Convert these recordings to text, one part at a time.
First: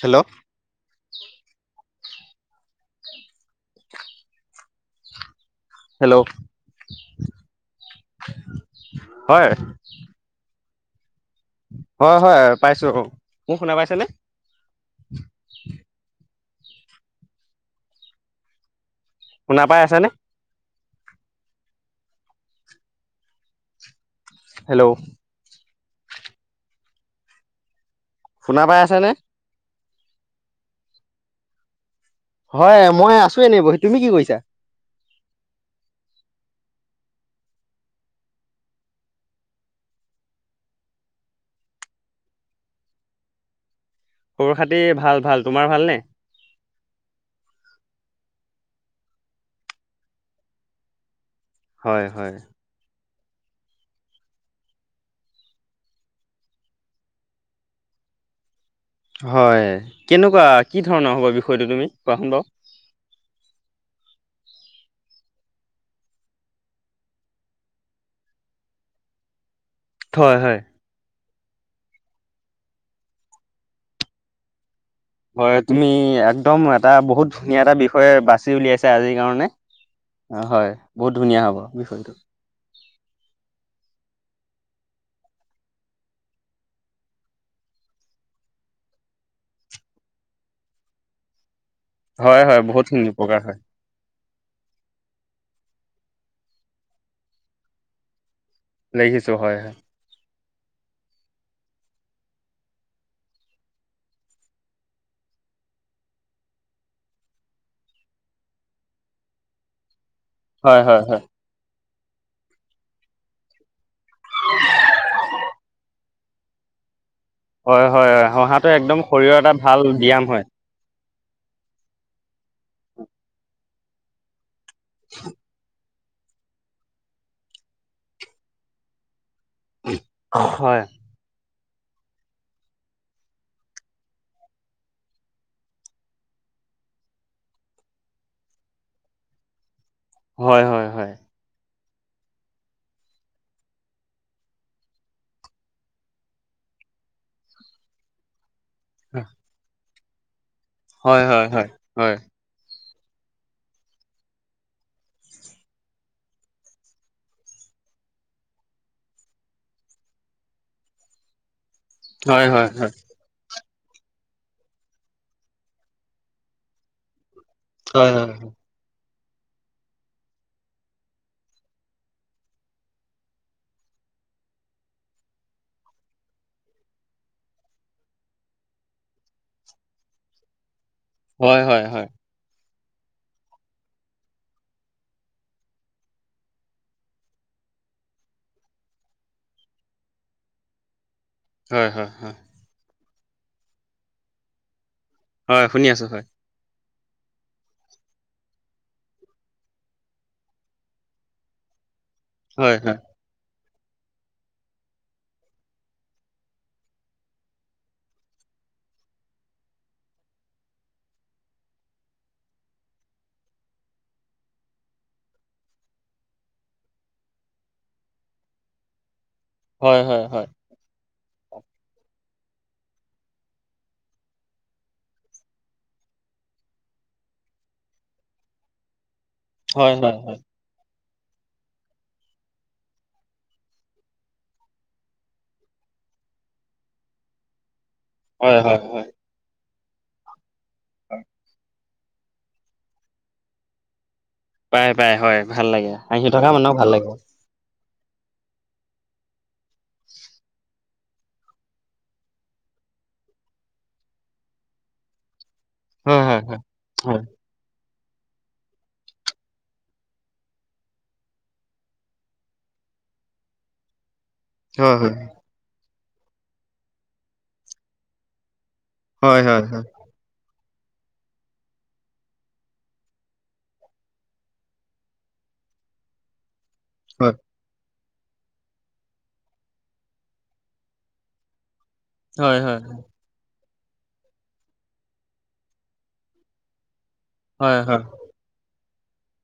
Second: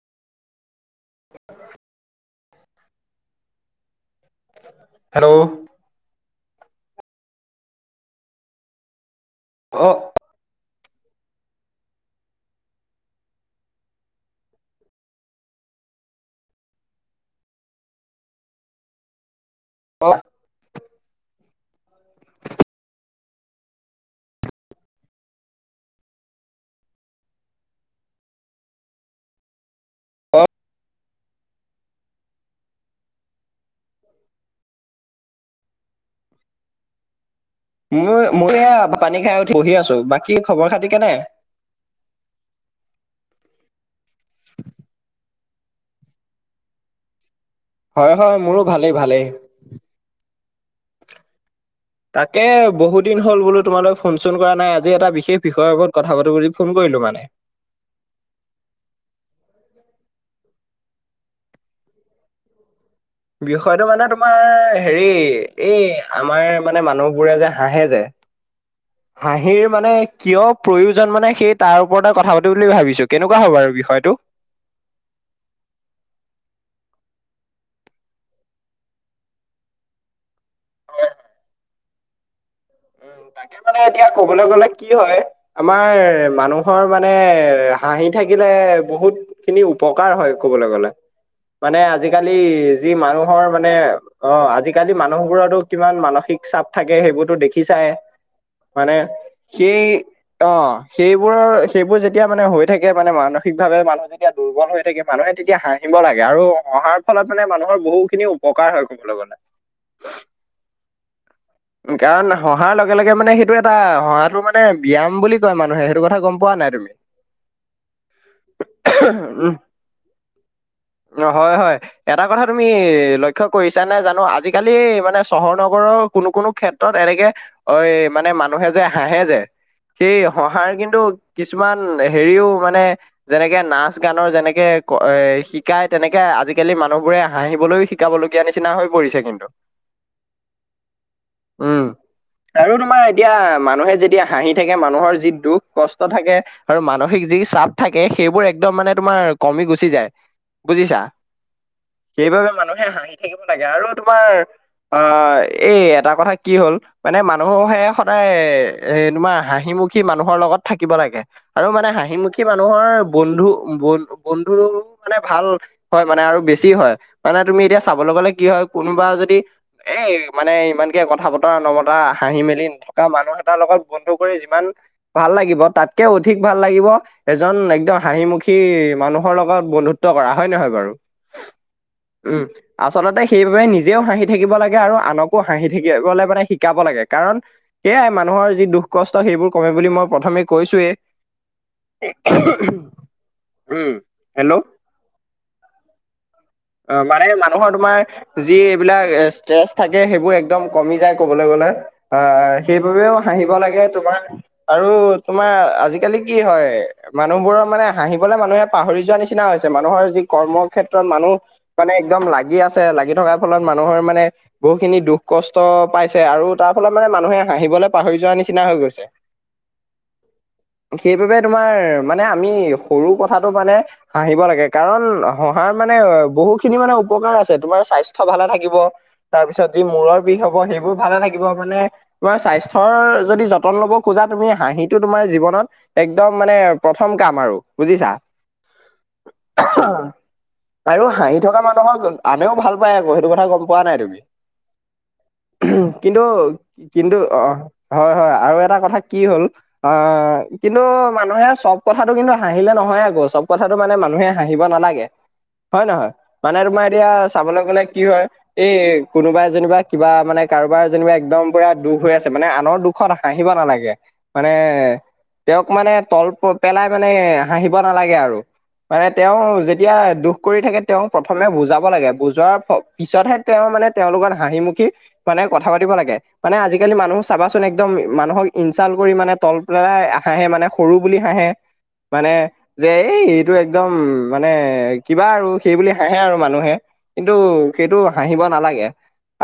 Hello [unintelligible] hello hello হয় অ হয় হয় পাইছো মোক শুনা পাইছেনে শুনা পাই আছেনে? অ হেল্ল' শুনা পাই আছে নে? অ হয় মই আছো এনে বহি তুমি কি কৰিছা? মই মই এয়া পানী খাই উঠি বহি আছো বাকী খবৰ খাতি কেনে [unintelligible] খবৰ খাতি ভাল ভাল তোমাৰ ভালনে? হয় হয় মোৰো ভালেই ভালেই হয় হয় তাকে বহুত বহু দিন হ'ল বোলো তোমালৈ ফোন চোন কৰা নাই আজি এটা বিশেষ বিষয়ৰ ওপৰত কথা পাতো বুলি ফোন কৰিলো মানে [unintelligible] হয় কেনেকুৱা কি ধৰণৰ হ'ব বিষয়টো তুমি কোৱাচোন বাও বিষয়টো মানে তোমাৰ হেৰি এই আমাৰ মানে মানুহবোৰে যে হাঁহে যে [unintelligible] হাঁহিৰ মানে হয় কিয় হয় প্ৰয়োজন মানে সেই তাৰ ওপৰতে কথা পাতি বুলি ভাবিছো কেনেকুৱা হ'ব আৰু বিষয়টো হয় তুমি একদম এটা বহুত ধুনীয়া এটা বিষয়ে বাছি উলিয়াইছা আজিৰ কাৰণে অহ হয় বহুত ধুনীয়া হ'ব বিষয়টো উম তাকে মানে এতিয়া কবলৈ গ'লে কি হয় আমাৰ মানুহৰ মানে হাঁহি থাকিলে বহুত খিনি উপকাৰ হয় ক'বলৈ গলে [unintelligible] মানে আজিকালি হয় হয় যি বহুতখিনি উপকাৰ মানুহৰ হয় মানে অহ আজিকালি মানুহবোৰতো কিমান মানসিক চাপ থাকে সেইবোৰতো দেখি চায় হয় নে দেখিছো হয় হয় সেই অহ সেইবোৰৰ সেইবোৰ যেতিয়া মানে হৈ থাকে মানে মানসিক ভাৱে মানুহ যেতিয়া দুৰ্বল হৈ থাকে মানুহে তেতিয়া হাঁহিব লাগে আৰু হাঁহৰ ফলত মানে মানুহৰ বহু খিনি উপকাৰ হয় কবলৈ গ'লে হয় হয় হয় কাৰণ অহাৰ লগে লগে মানে সেইটো এটা হাহঁতো মানে ব্যায়াম বুলি কয় মানুহে সেইটো কথা গম পোৱা নাই তুমি হয় হয় হয় হাহঁতো একদম শৰীৰৰ এটা ভাল ব্যায়াম হয় অহ হয় হয় এটা কথা তুমি লক্ষ্য কৰিছা নাই জানো আজি- কালি মানে চহৰ নগৰৰ- কোনো কোনো ক্ষেত্ৰত এনেকে অহ মানে মানুহে যে হাঁহে যে সেই হাঁহৰ হয় কিন্তু কিছুমান হেৰিও মানে যেনেকে নাচ গানৰ যেনেকে এ শিকাই তেনেকে আজি আজিকালি মানুহবোৰে হাঁহিবলৈও শিকাবলগীয়া নিচিনা হৈ পৰিছে কিন্তু হয় হয় হয়। উম আৰু তোমাৰ এতিয়া মানুহে যেতিয়া হাঁহি থাকে মানুহৰ যি দুখ কষ্ট থাকে আৰু মানসিক যি যি চাপ থাকে সেইবোৰ একদম মানে তোমাৰ কমি গুচি যায়। বুজিছা, হয় হয় হয় হয় সেইবাবে মানুহে হাঁহি - হাহিঁৰ থাকিব লাগে আৰু তোমাৰ অঁহ এই এটা কথা কি হ'ল মানে মানুহহে সদায় এ তোমাৰ হাঁহিমুখী মানুহৰ লগত কত থাকিব লগত থাকিব লাগে আৰু মানে হাঁহিমুখি হয় হয় হয় মানুহৰ বন্ধু- ব বন্ধু মানে ভাল হয় মানে আৰু বেছি হয়। মানে তুমি এতিয়া হয় চাবলৈ গলে কি হয়, কোনোবা যদি এ মানে ইমানকে কথা বতৰা নমতা, হাঁহি মেলি নথকা মানুহ এটাৰ লগত বন্ধু কৰি যিমান ভাল- ভাল লাগিব তাতকেও অধিক ভাল লাগিব এজন একদম হাঁহিমুখী মানুহৰ লগত বন্ধুত্ব কৰা। হয় নহয় বাৰু? হয়, হয়, হয়। উম, আচলতে সেইবাবে নিজেও হাঁহি থাকিব লাগে আৰু আনক- আকৌ হাঁহি থাকিবলৈ মানে শিকাব লাগে কাৰণ, সেয়াই মানুহৰ যি দুখ কষ্ট সেইবোৰ কমে বুলি মই প্ৰথম আমি কৈছো এ হয় হয় হয় উম হেল্ল'- হয়, শুনি আছো হয়। অহ, মানে মানুহৰ তোমাৰ যি এইবিলাক ষ্ট্ৰেচ থাকে সেইবোৰ একদম কমি যায় কবলৈ গ'লে- অহ হয় হয় সেইবাবেও হাঁহিব লাগে। এ তোমাৰ আৰু তোমাৰ আজিকালি কি হয়? মানুহবোৰৰ মানে হাঁহিবলে মানুহে- পাহৰি যোৱাৰ নিচিনা হৈছে মানুহৰ যি কৰ্ম ক্ষেত্ৰত মানুহ- মানে একদম লাগি আছে লাগি থকাৰ ফলত মানুহৰ মানে বহুতখিনি দুখ কষ্ট পাইছে আৰু তাৰ ফলত মানে মানুহে হাঁহিবলৈ পাহৰি যোৱাৰ নিচিনা হৈ গৈছে। হয়, হয়, হয়। সেইবাবে তোমাৰ মানে আমি সৰু কথাটো মানে হাঁহিব লাগে কাৰণ হাঁহৰ মানে- বহুখিনি মানে উপকাৰ আছে তোমাৰ স্বাস্থ্যৰ ভালে থাকিব তাৰ পিছত যি হয় হয় মূৰৰ হয় বিষ হ'ব সেইবোৰ- ভালে থাকিব মানে তোমাৰ স্বাস্থ্যৰ যদি যতন ল'ব খোজা তুমি হাঁহিটো তোমাৰ জীৱনত- এক'দম মানে প্ৰথম কাম আৰু- বুজিছা! হয় হয় হয় হয় আৰু হাঁহি থকা মান- নহয় চোন আনেও ভাল পায় আকৌ সেইটো কথা গম পোৱা নাই তুমি। পাই পাই হয় ভাল উমহ লাগে কিন্তু, হাঁহি থকা মানুহক ভাল লাগে কিন্তু অহ হয় হয় আৰু এটা কথা কি হ'ল অ কিন্তু মানুহে চব কথাটো কিন্তু হাঁহিলে নহ- হয় আকৌ চব কথাটো মানে মানুহে হাঁহিব নালাগে। হয় নহয়? মানে তোমাৰ এতিয়া হয় চাবলে গ'লে কি হয় এই কোনোবাই যেনিবা কিবা মানে কাৰোবাৰ যেনিবা একদম পুৰা দুখ হৈ আছে মানে আনৰ দুখ- হাঁহিব নালাগে। মানে হয় তেওঁক মানে তল প পেলাই মানে হাঁহিব নালাগে আৰু। মানে তেওঁ হয় হয় হয় হয় যেতিয়া দুখ কৰি থাকে তেওঁ প্ৰথমে বুজাব লাগে বুজোৱাৰ প পিছতহে তেওঁ মানে তেওঁ লগত হাঁহিমুখি মানে কথা পাতিব লাগে মানে আজিকালি মানুহ চাবাচোন একদম মানুহক ইনচাল কৰি মানে তল পেলাই হাঁহে মানে সৰু বুলি হাঁহে মানে হয় হয় যে হয় এই এইটো একদম মানে কিবা আৰু সেই বুলি হাঁহে আৰু মানুহে কিন্তু হয় সেইটো হয় হাঁহিব নালাগে।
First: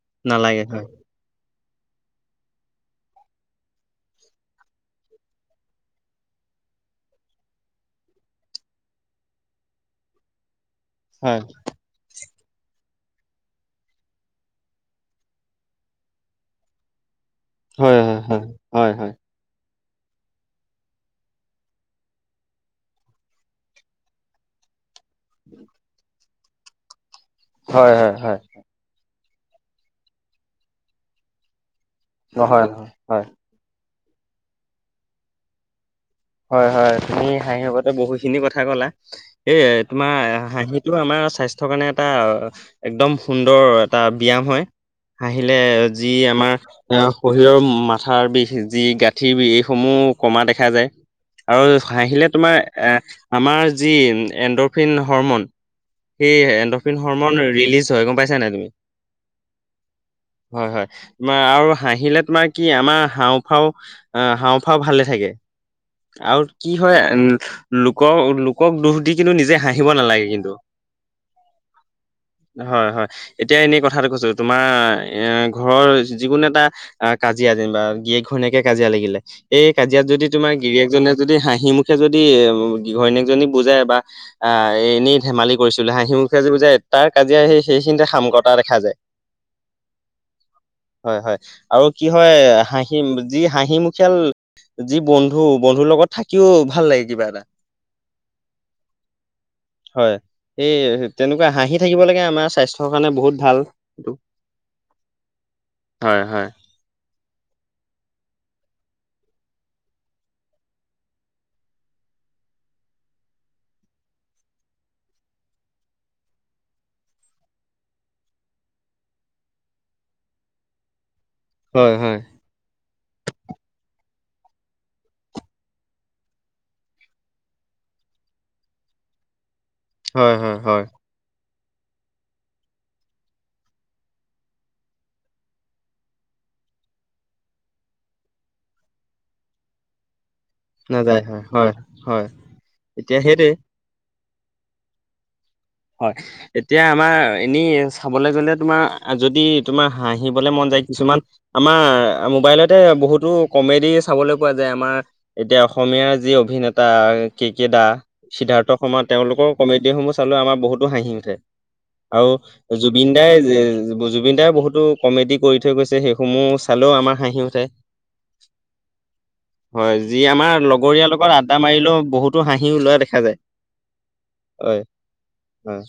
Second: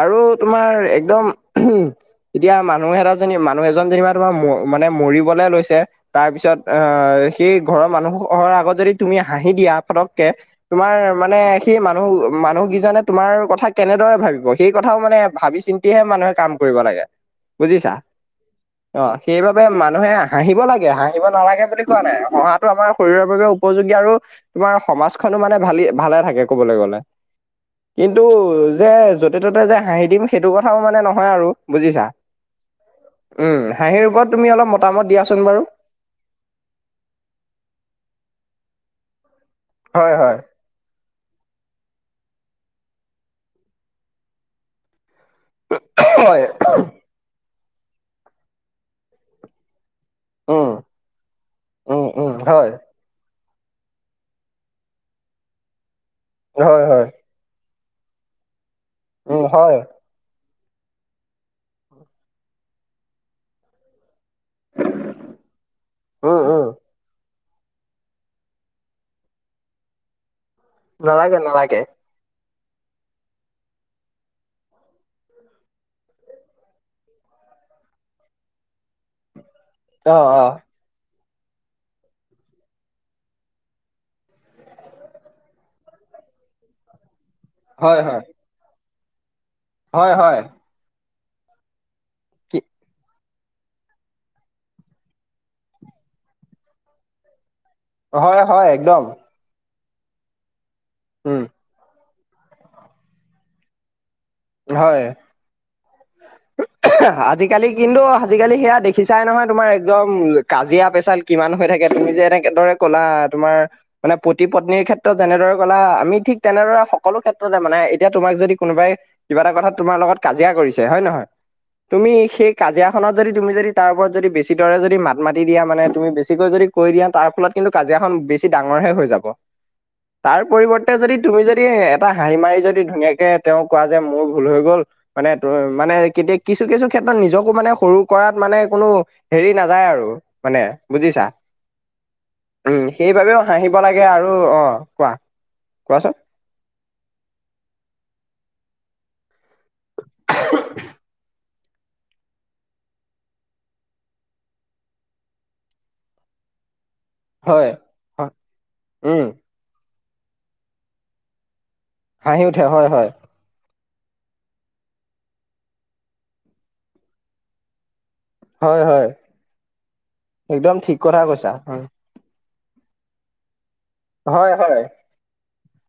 আৰু নালাগে তোমাৰ হয় একদম উমহ, এতিয়া মানুহ এটা যেনি মানুহ এজন যেনিবা তোমাৰ মানে ম মৰিবলে লৈছে তাৰ পিছত আহ সেই ঘৰৰ মানুহ ঘৰ আগত যদি তুমি হাঁহি দিয়া পতককে তোমাৰ মানে নালাগে সেই মানুহ মানুহ কিজনে তোমাৰ কথা কেনেদৰে ভাবিব সেই কথাও মানে ভাবি চিন্তিহে মানুহে কাম কৰিব লাগে বুজিছা হয় হয় হয় হয় অ হয় হয় সেইবাবে মান মানুহে হাঁহিব লাগে হাঁহিব নালাগে বুলি কোৱা নাই হঁহাটো আমাৰ শৰীৰৰ বাবে উপযোগী আৰু তোমাৰ সমাজ খনো মানে ভালি ভালে থাকে ক'বলে গ'লে। হয় হয় হয় কিন্তু হয় যে য'তে ততে যে হাঁহি দিম সেইটো কথাও মানে নহয় আৰু বুজিছা নহয় হয় উম হাঁহিৰ ওপৰত তুমি অলপ মতামত দিয়াচোন বাৰু হয় হয় তুমি হাঁহিৰ সৈতে বহুখিনি কথা ক'লা এই হয় তোমাৰ হয় হাঁহিটো আমাৰ স্বাস্থ্যৰ কাৰণে এটা একদম সুন্দৰ এটা ব্যায়াম হয়। হাহিলে যি হয় আমাৰ এ শৰীৰৰ মাথাৰ বিষ যি গাঁঠিৰ বিষ এইসমূহ কমা উম দেখা যায় আৰু উম হাঁহিলে উম তোমাৰ হয় এ আমাৰ যি এণ্ড'ফিন হ'ৰমন সেই হয় এণ্ডফিন হয় হ'ৰমন ৰিলিজ হয় গম পাইছা নাই তুমি উম হয় হয় হয় তোমাৰ আৰু হাঁহিলে তোমাৰ কি আমাৰ হাওঁফাওঁ আ হাওঁফাও ভালে থাকে উম আৰু উম কি হয় উম লোকক লোকক দুখ দি কিন্তু নিজে হাঁহিব নেলাগে কিন্তু নালাগে নালাগে হয় হয় এতিয়া এনেই কথাটো কৈছোঁ তোমাৰ এ ঘৰৰ যিকোনো এটা আ কাজিয়াত যেনিবা গিৰিয়েক ঘৈণীয়েকে কাজিয়া লাগিলে এই কাজিয়াত অ যদি অ তোমাৰ গিৰিয়েকজনে যদি হাঁহি মুখে যদি ঘৈণীয়েকজনী বুজাই বা আ এনেই ধেমালি কৰিছিলোঁ হা মুখে যদি বুজাই তাৰ কাজিয়া সেই হয় সেইখিনিতে হয় সামকতা দেখা যায় হয় হয় হয় হয় আৰু কি হয় কি হাঁহি যি হাঁহি মুখীয়াল যি বন্ধু বন্ধুৰ লগত থাকিও ভাল লাগে কিবা এটা হয় হয় একদম হয় এই উম তেনেকুৱা হাঁহি থাকিব লাগে আমাৰ স্বাস্থ্যৰ কাৰণে বহুত ভাল এইটো। হয়। হয় হয়। উমহ, আজিকালি কিন্তু আজিকালি সেইয়াত দেখিছাই নহয় তোমাৰ একদম কাজিয়া পেচাল কিমান হৈ থাকে তুমি যে এনেকেদৰে ক'লা তোমাৰ মানে পতি পত্নীৰ ক্ষেত্ৰত যেনেদৰে ক'লা আমি ঠিক তেনেদৰে সকলো ক্ষেত্ৰতে মানে এতিয়া তোমাক যদি কোনোবাই কিবা এটা কথা তোমাৰ লগত কাজিয়া কৰিছে হয় নহয় হয় তুমি হয় সেই কাজিয়াখনত যদি তুমি যদি তাৰ ওপৰত যদি বেছি দৰে যদি মাত মাতি দিয়া মানে তুমি বেছিকৈ যদি কৈ দিয়া তাৰ ফলত কিন্তু কাজিয়াখন বেছি ডাঙৰহে হৈ যা যাব। হয় তাৰ হয় হয় পৰিৱৰ্তে যদি তুমি যদি এটা হাঁহি মাৰি যদি ধুনীয়াকে তেওঁক কোৱা যে মোৰ ভুল হৈ গ'ল মানে ত মানে কেতি হেৰি নাযায় আৰু মানে নাযায় বুজিছা হয় হয় হয় উম এতিয়া সেইবাবেও সেইটোৱে। হাঁহিব লাগে আৰু অ অ কোৱা হয় কোৱাচোন এতিয়া আমাৰ এনে চাবলৈ গ'লে তোমাৰ যদি তোমাৰ হাঁহিবলে মন যায় কিছুমান আমাৰ মোবাইলতে বহুতো কমেডি চাবলৈ পোৱা যায় আমাৰ এতিয়া অসমীয়াৰ যি অভিনেতা এ কে কে হয় দা হয় সিদ্ধাৰ্থ শৰ্মা উম তেওঁলোকৰ কমেডি সমূহ চালে আমাৰ বহুতো হাঁহি উঠে আৰু হাঁহি উঠে হয় হয় জুবিন দাই জুবিনদাই বহুতো কমেডি কৰি থৈ গৈছে সেইসমূহ চালেও আমাৰ হাঁহি উঠে হয় হয় হয় যি আমাৰ একদম ঠিক লগৰীয়াৰ কথা লগত কৈছা আ্দা উম, মাৰিলেও বহুত টো হাঁহি ওলোৱা দেখা যায় হয় হয় হয়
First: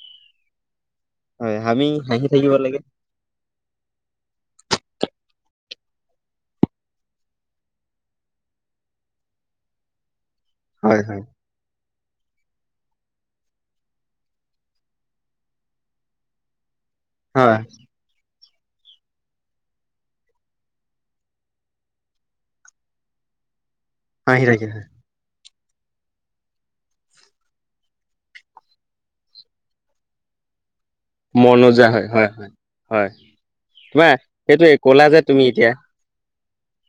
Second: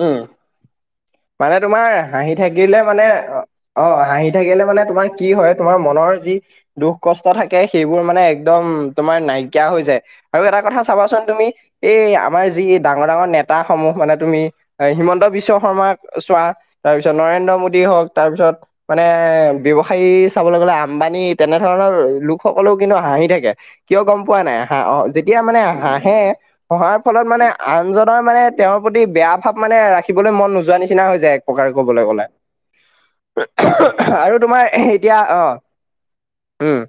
উম। মানে হয় তোমাৰ আমি হাঁহি থাকিব থাকিলে লাগে মানে অ অ হাঁহি থাকিলে মানে তোমাৰ কি হয় তোমাৰ মনৰ যি দুখ কষ্ট থাকে সেইবোৰ মানে একদম তোমাৰ নাইকিয়া হৈ যায়। আৰু এটা কথা হয় হয় চাবাচোন তুমি? এই আমাৰ যি ডাঙৰ ডাঙৰ নেতা সমূহ মানে তুমি হিমন্ত বিশ্ব শৰ্মাক চোৱা তাৰ পিছত নৰেন্দ্ৰ হয় মোডী হওক তাৰ পিছত মানে ব্যৱসায়ী চাবলে গ'লে আম্বানি। তেনেধৰণৰ লোকসকলেও কিন্তু হাঁহি থাকে। কিয় গম পোৱা হাঁহি নাই? থাকে হা হয় অ যেতিয়া মানে হাঁহে হঁহাৰ ফলত মানে আনজনৰ মানে তেওঁৰ প্ৰতি বেয়া ভাৱ মানে ৰাখিবলৈ মন নোযোৱা নিচি নিচিনা হৈ যায় এক প্ৰকাৰ মনোজা কবলে হয় গ'লে। হয় হয় হয় তোমাৰ আৰু তোমাৰ সেইটোৱে ক'লা এতিয়া যে তুমি আহ এতিয়া উম।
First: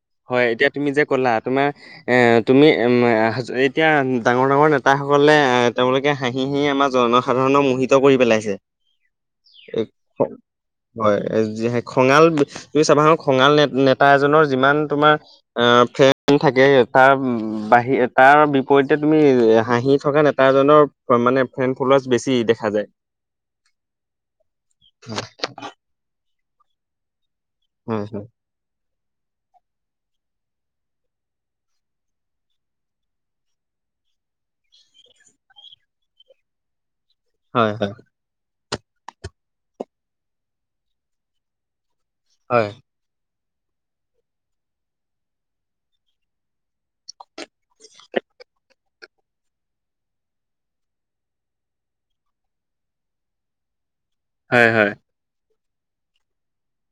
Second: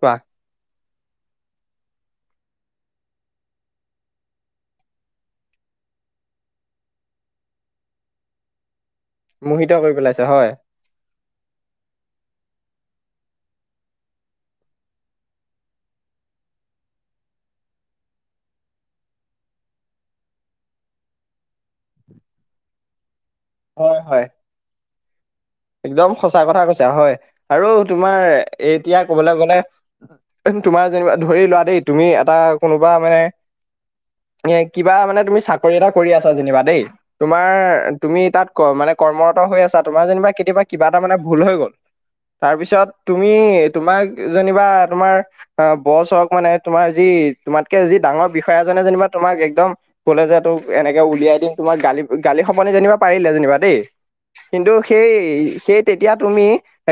কোৱা হয় এতিয়া তুমি যে ক'লা তোমাৰ এ তুমি এ ম এ এতিয়া ডাঙৰ ডাঙৰ নেতাসকলে এ তেওঁলোকে হাঁহি হাঁহি আমাৰ জনসাধাৰণক মোহিত কৰি পেলাইছে। মোহিত এই কৰি পেলাইছে হয় হয় য খঙাল তুমি চাবাসোন খঙাল নেত নেতা এজনৰ যিমান তোমাৰ আ ফ্ৰেণ্ড থাকে বাহিৰ তাৰ বিপৰীতে তুমি হাঁহি থকা নেতাজনৰ মানে ফ্ৰেণ্ড ফলৱাছ বেছি দেখা যায়। হয় হয়। [unintelligible] একদম সঁচা কথা কৈছা হয় আৰু হয় তোমাৰ এই এতিয়া কবলে গলে তোমাৰ যেনিবা ধৰি লোৱা দেই তুমি এটা কোনোবা মানে এ কিবা মানে তুমি চাকৰি এটা কৰি আছা যেনিবা দেই। তোমাৰ হয় হয় তুমি তাত ক মানে কৰ্মৰত হৈ আছা। তোমাৰ যেনিবা বা কিবা এটা মানে ভুল হৈ গ'ল। হয়। তাৰপিছত তুমি তুমি তোমাক যেনিবা তোমাৰ অ বছ হওক মানে তোমাৰ যি তোমাতকে যি ডাঙৰ বিষয়াজনে যেনিবা তোমাক একদম কলে যে তোক এনেকে উলিয়াই দিম তোমাক গালি গালি সপনি যেনিবা পাৰিলে যেনিবা দেই। হয় কিন্তু হয় সেই সেই তেতিয়া তুমি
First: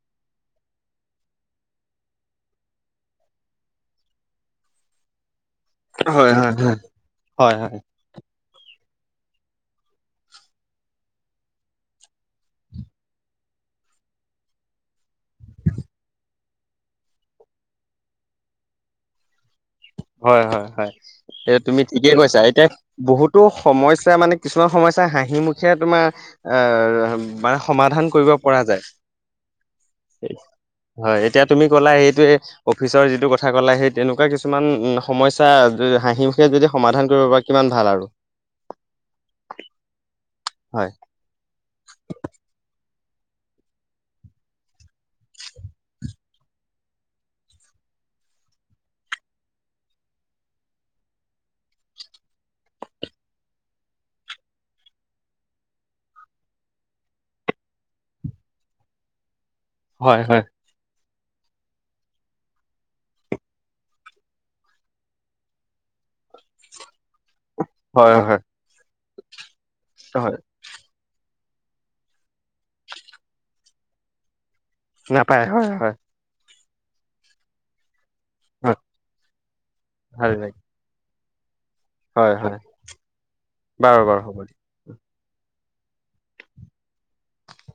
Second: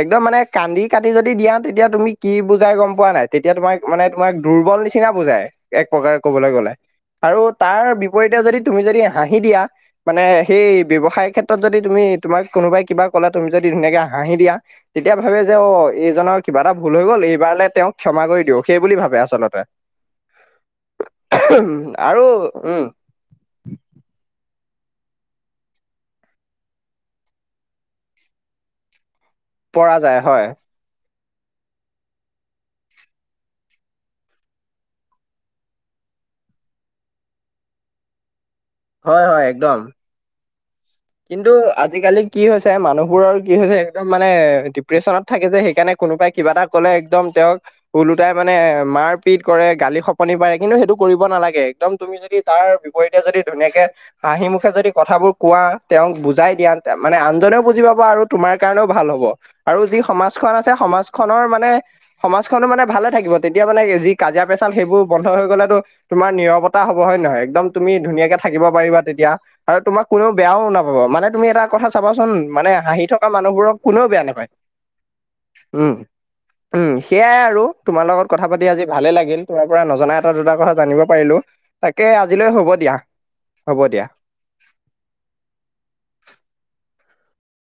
একদম মানে কান্দি কাটি যদি দিয়া তেতিয়া তুমি কি বুজাই গম পোৱা নাই তেতিয়া এতিয়া তোমাক মানে তোমাক দুৰ্বল নিচিনা বুজাই। এক প্ৰকাৰ হয় ক'বলে হয় গ'লে হয়। আৰু হয় হয় তাৰ বিপৰীতে যদি তুমি যদি হাঁহি দিয়া মানে সেই ব্যৱসায় ক্ষেত্ৰত যদি তুমি তোমাক কোনোবাই কিবা ক'লে তুমি যদি ধুনীয়াকে হাঁহি দিয়া তেতিয়া ভাবে যে অ এইজনৰ কিবা এটা ভুল হৈ গ'ল এইবাৰলে তেওঁ ক্ষ ক্ষমা কমা কৰি দিও। সেই বুলি ভাবে আচলতে। হয় হয় হয়। এয়া উম, তুমি ঠিকেই আৰু কৈছা। এতিয়া উম বহুতো সমস্যা মানে কিছুমান সমস্যা হাঁহিমুখেৰে তোমাৰ আহ মানে সমাধান কৰিব পৰা যায়। পৰা যায় হয়। হয় এতিয়া তুমি ক'লা এইটোৱে অফিচৰ যিটো কথা ক'লা সেই তেনেকুৱা কিছুমান উম। সমস্যা হাঁহিমুখে যদি সমাধান কৰিব পাৰা কিমান ভাল আৰু। হয় হয় একদম। হয়। কিন্তু আজিকালি কি হৈছে মানুহবোৰৰ কি হৈছে একদম মানে ডিপ্ৰেশচনত থাকে যে সেইকাৰণে কোনোবাই কিবা এটা ক'লে একদম তেওঁক ওলোটাই মানে মাৰ পিত কৰে, গালি খপনি পাৰে। কিন্তু সেইটো কৰিব নালাগে একদম তুমি যদি তাৰ বিপৰীতে যদি ধুনীয়াকে হাঁহিমুখে যদি কথাবোৰ কোৱা। তেওঁক বুজাই দিয়া মানে আনজনেও বুজি পাব আৰু তোমাৰ কাৰণেও ভাল হব। আৰু যি হয় হয় সমাজখন আছে সমাজ খনৰ মানে সমাজখনো মানে ভালে থাকিব। তেতিয়া মানে যি কাজিয়া পেচাল সেইবোৰ বন্ধ হৈ গলে তো তোমাৰ নিৰৱতা হ'ব হয়নে নহয়। একদম তুমি হয় ধুনীয়াকে হয় থাকিব পাৰিবা তেতিয়া আৰু তোমাক কোননেও হয় বেয়াও না। অ মানে তুমি এটা কথা চাবাচোন মানে হাঁহি থকা মানুহবোৰক কোনেও বেয়া নাপায়। নাপায় হয়, উম হয়, সেয়াই আৰু তোমাৰ লগত কথা পাতি হয় আজি ভালেই লাগিল তোমাৰ পৰা নজনা ভাল এটা দুটা লাগে কথা জানিব পাৰিলোঁ। তাকে হয় আজিলৈ হয় হ'ব দিয়া হ'ব বাৰু দিয়া। বাৰু হ'ব [inaudible]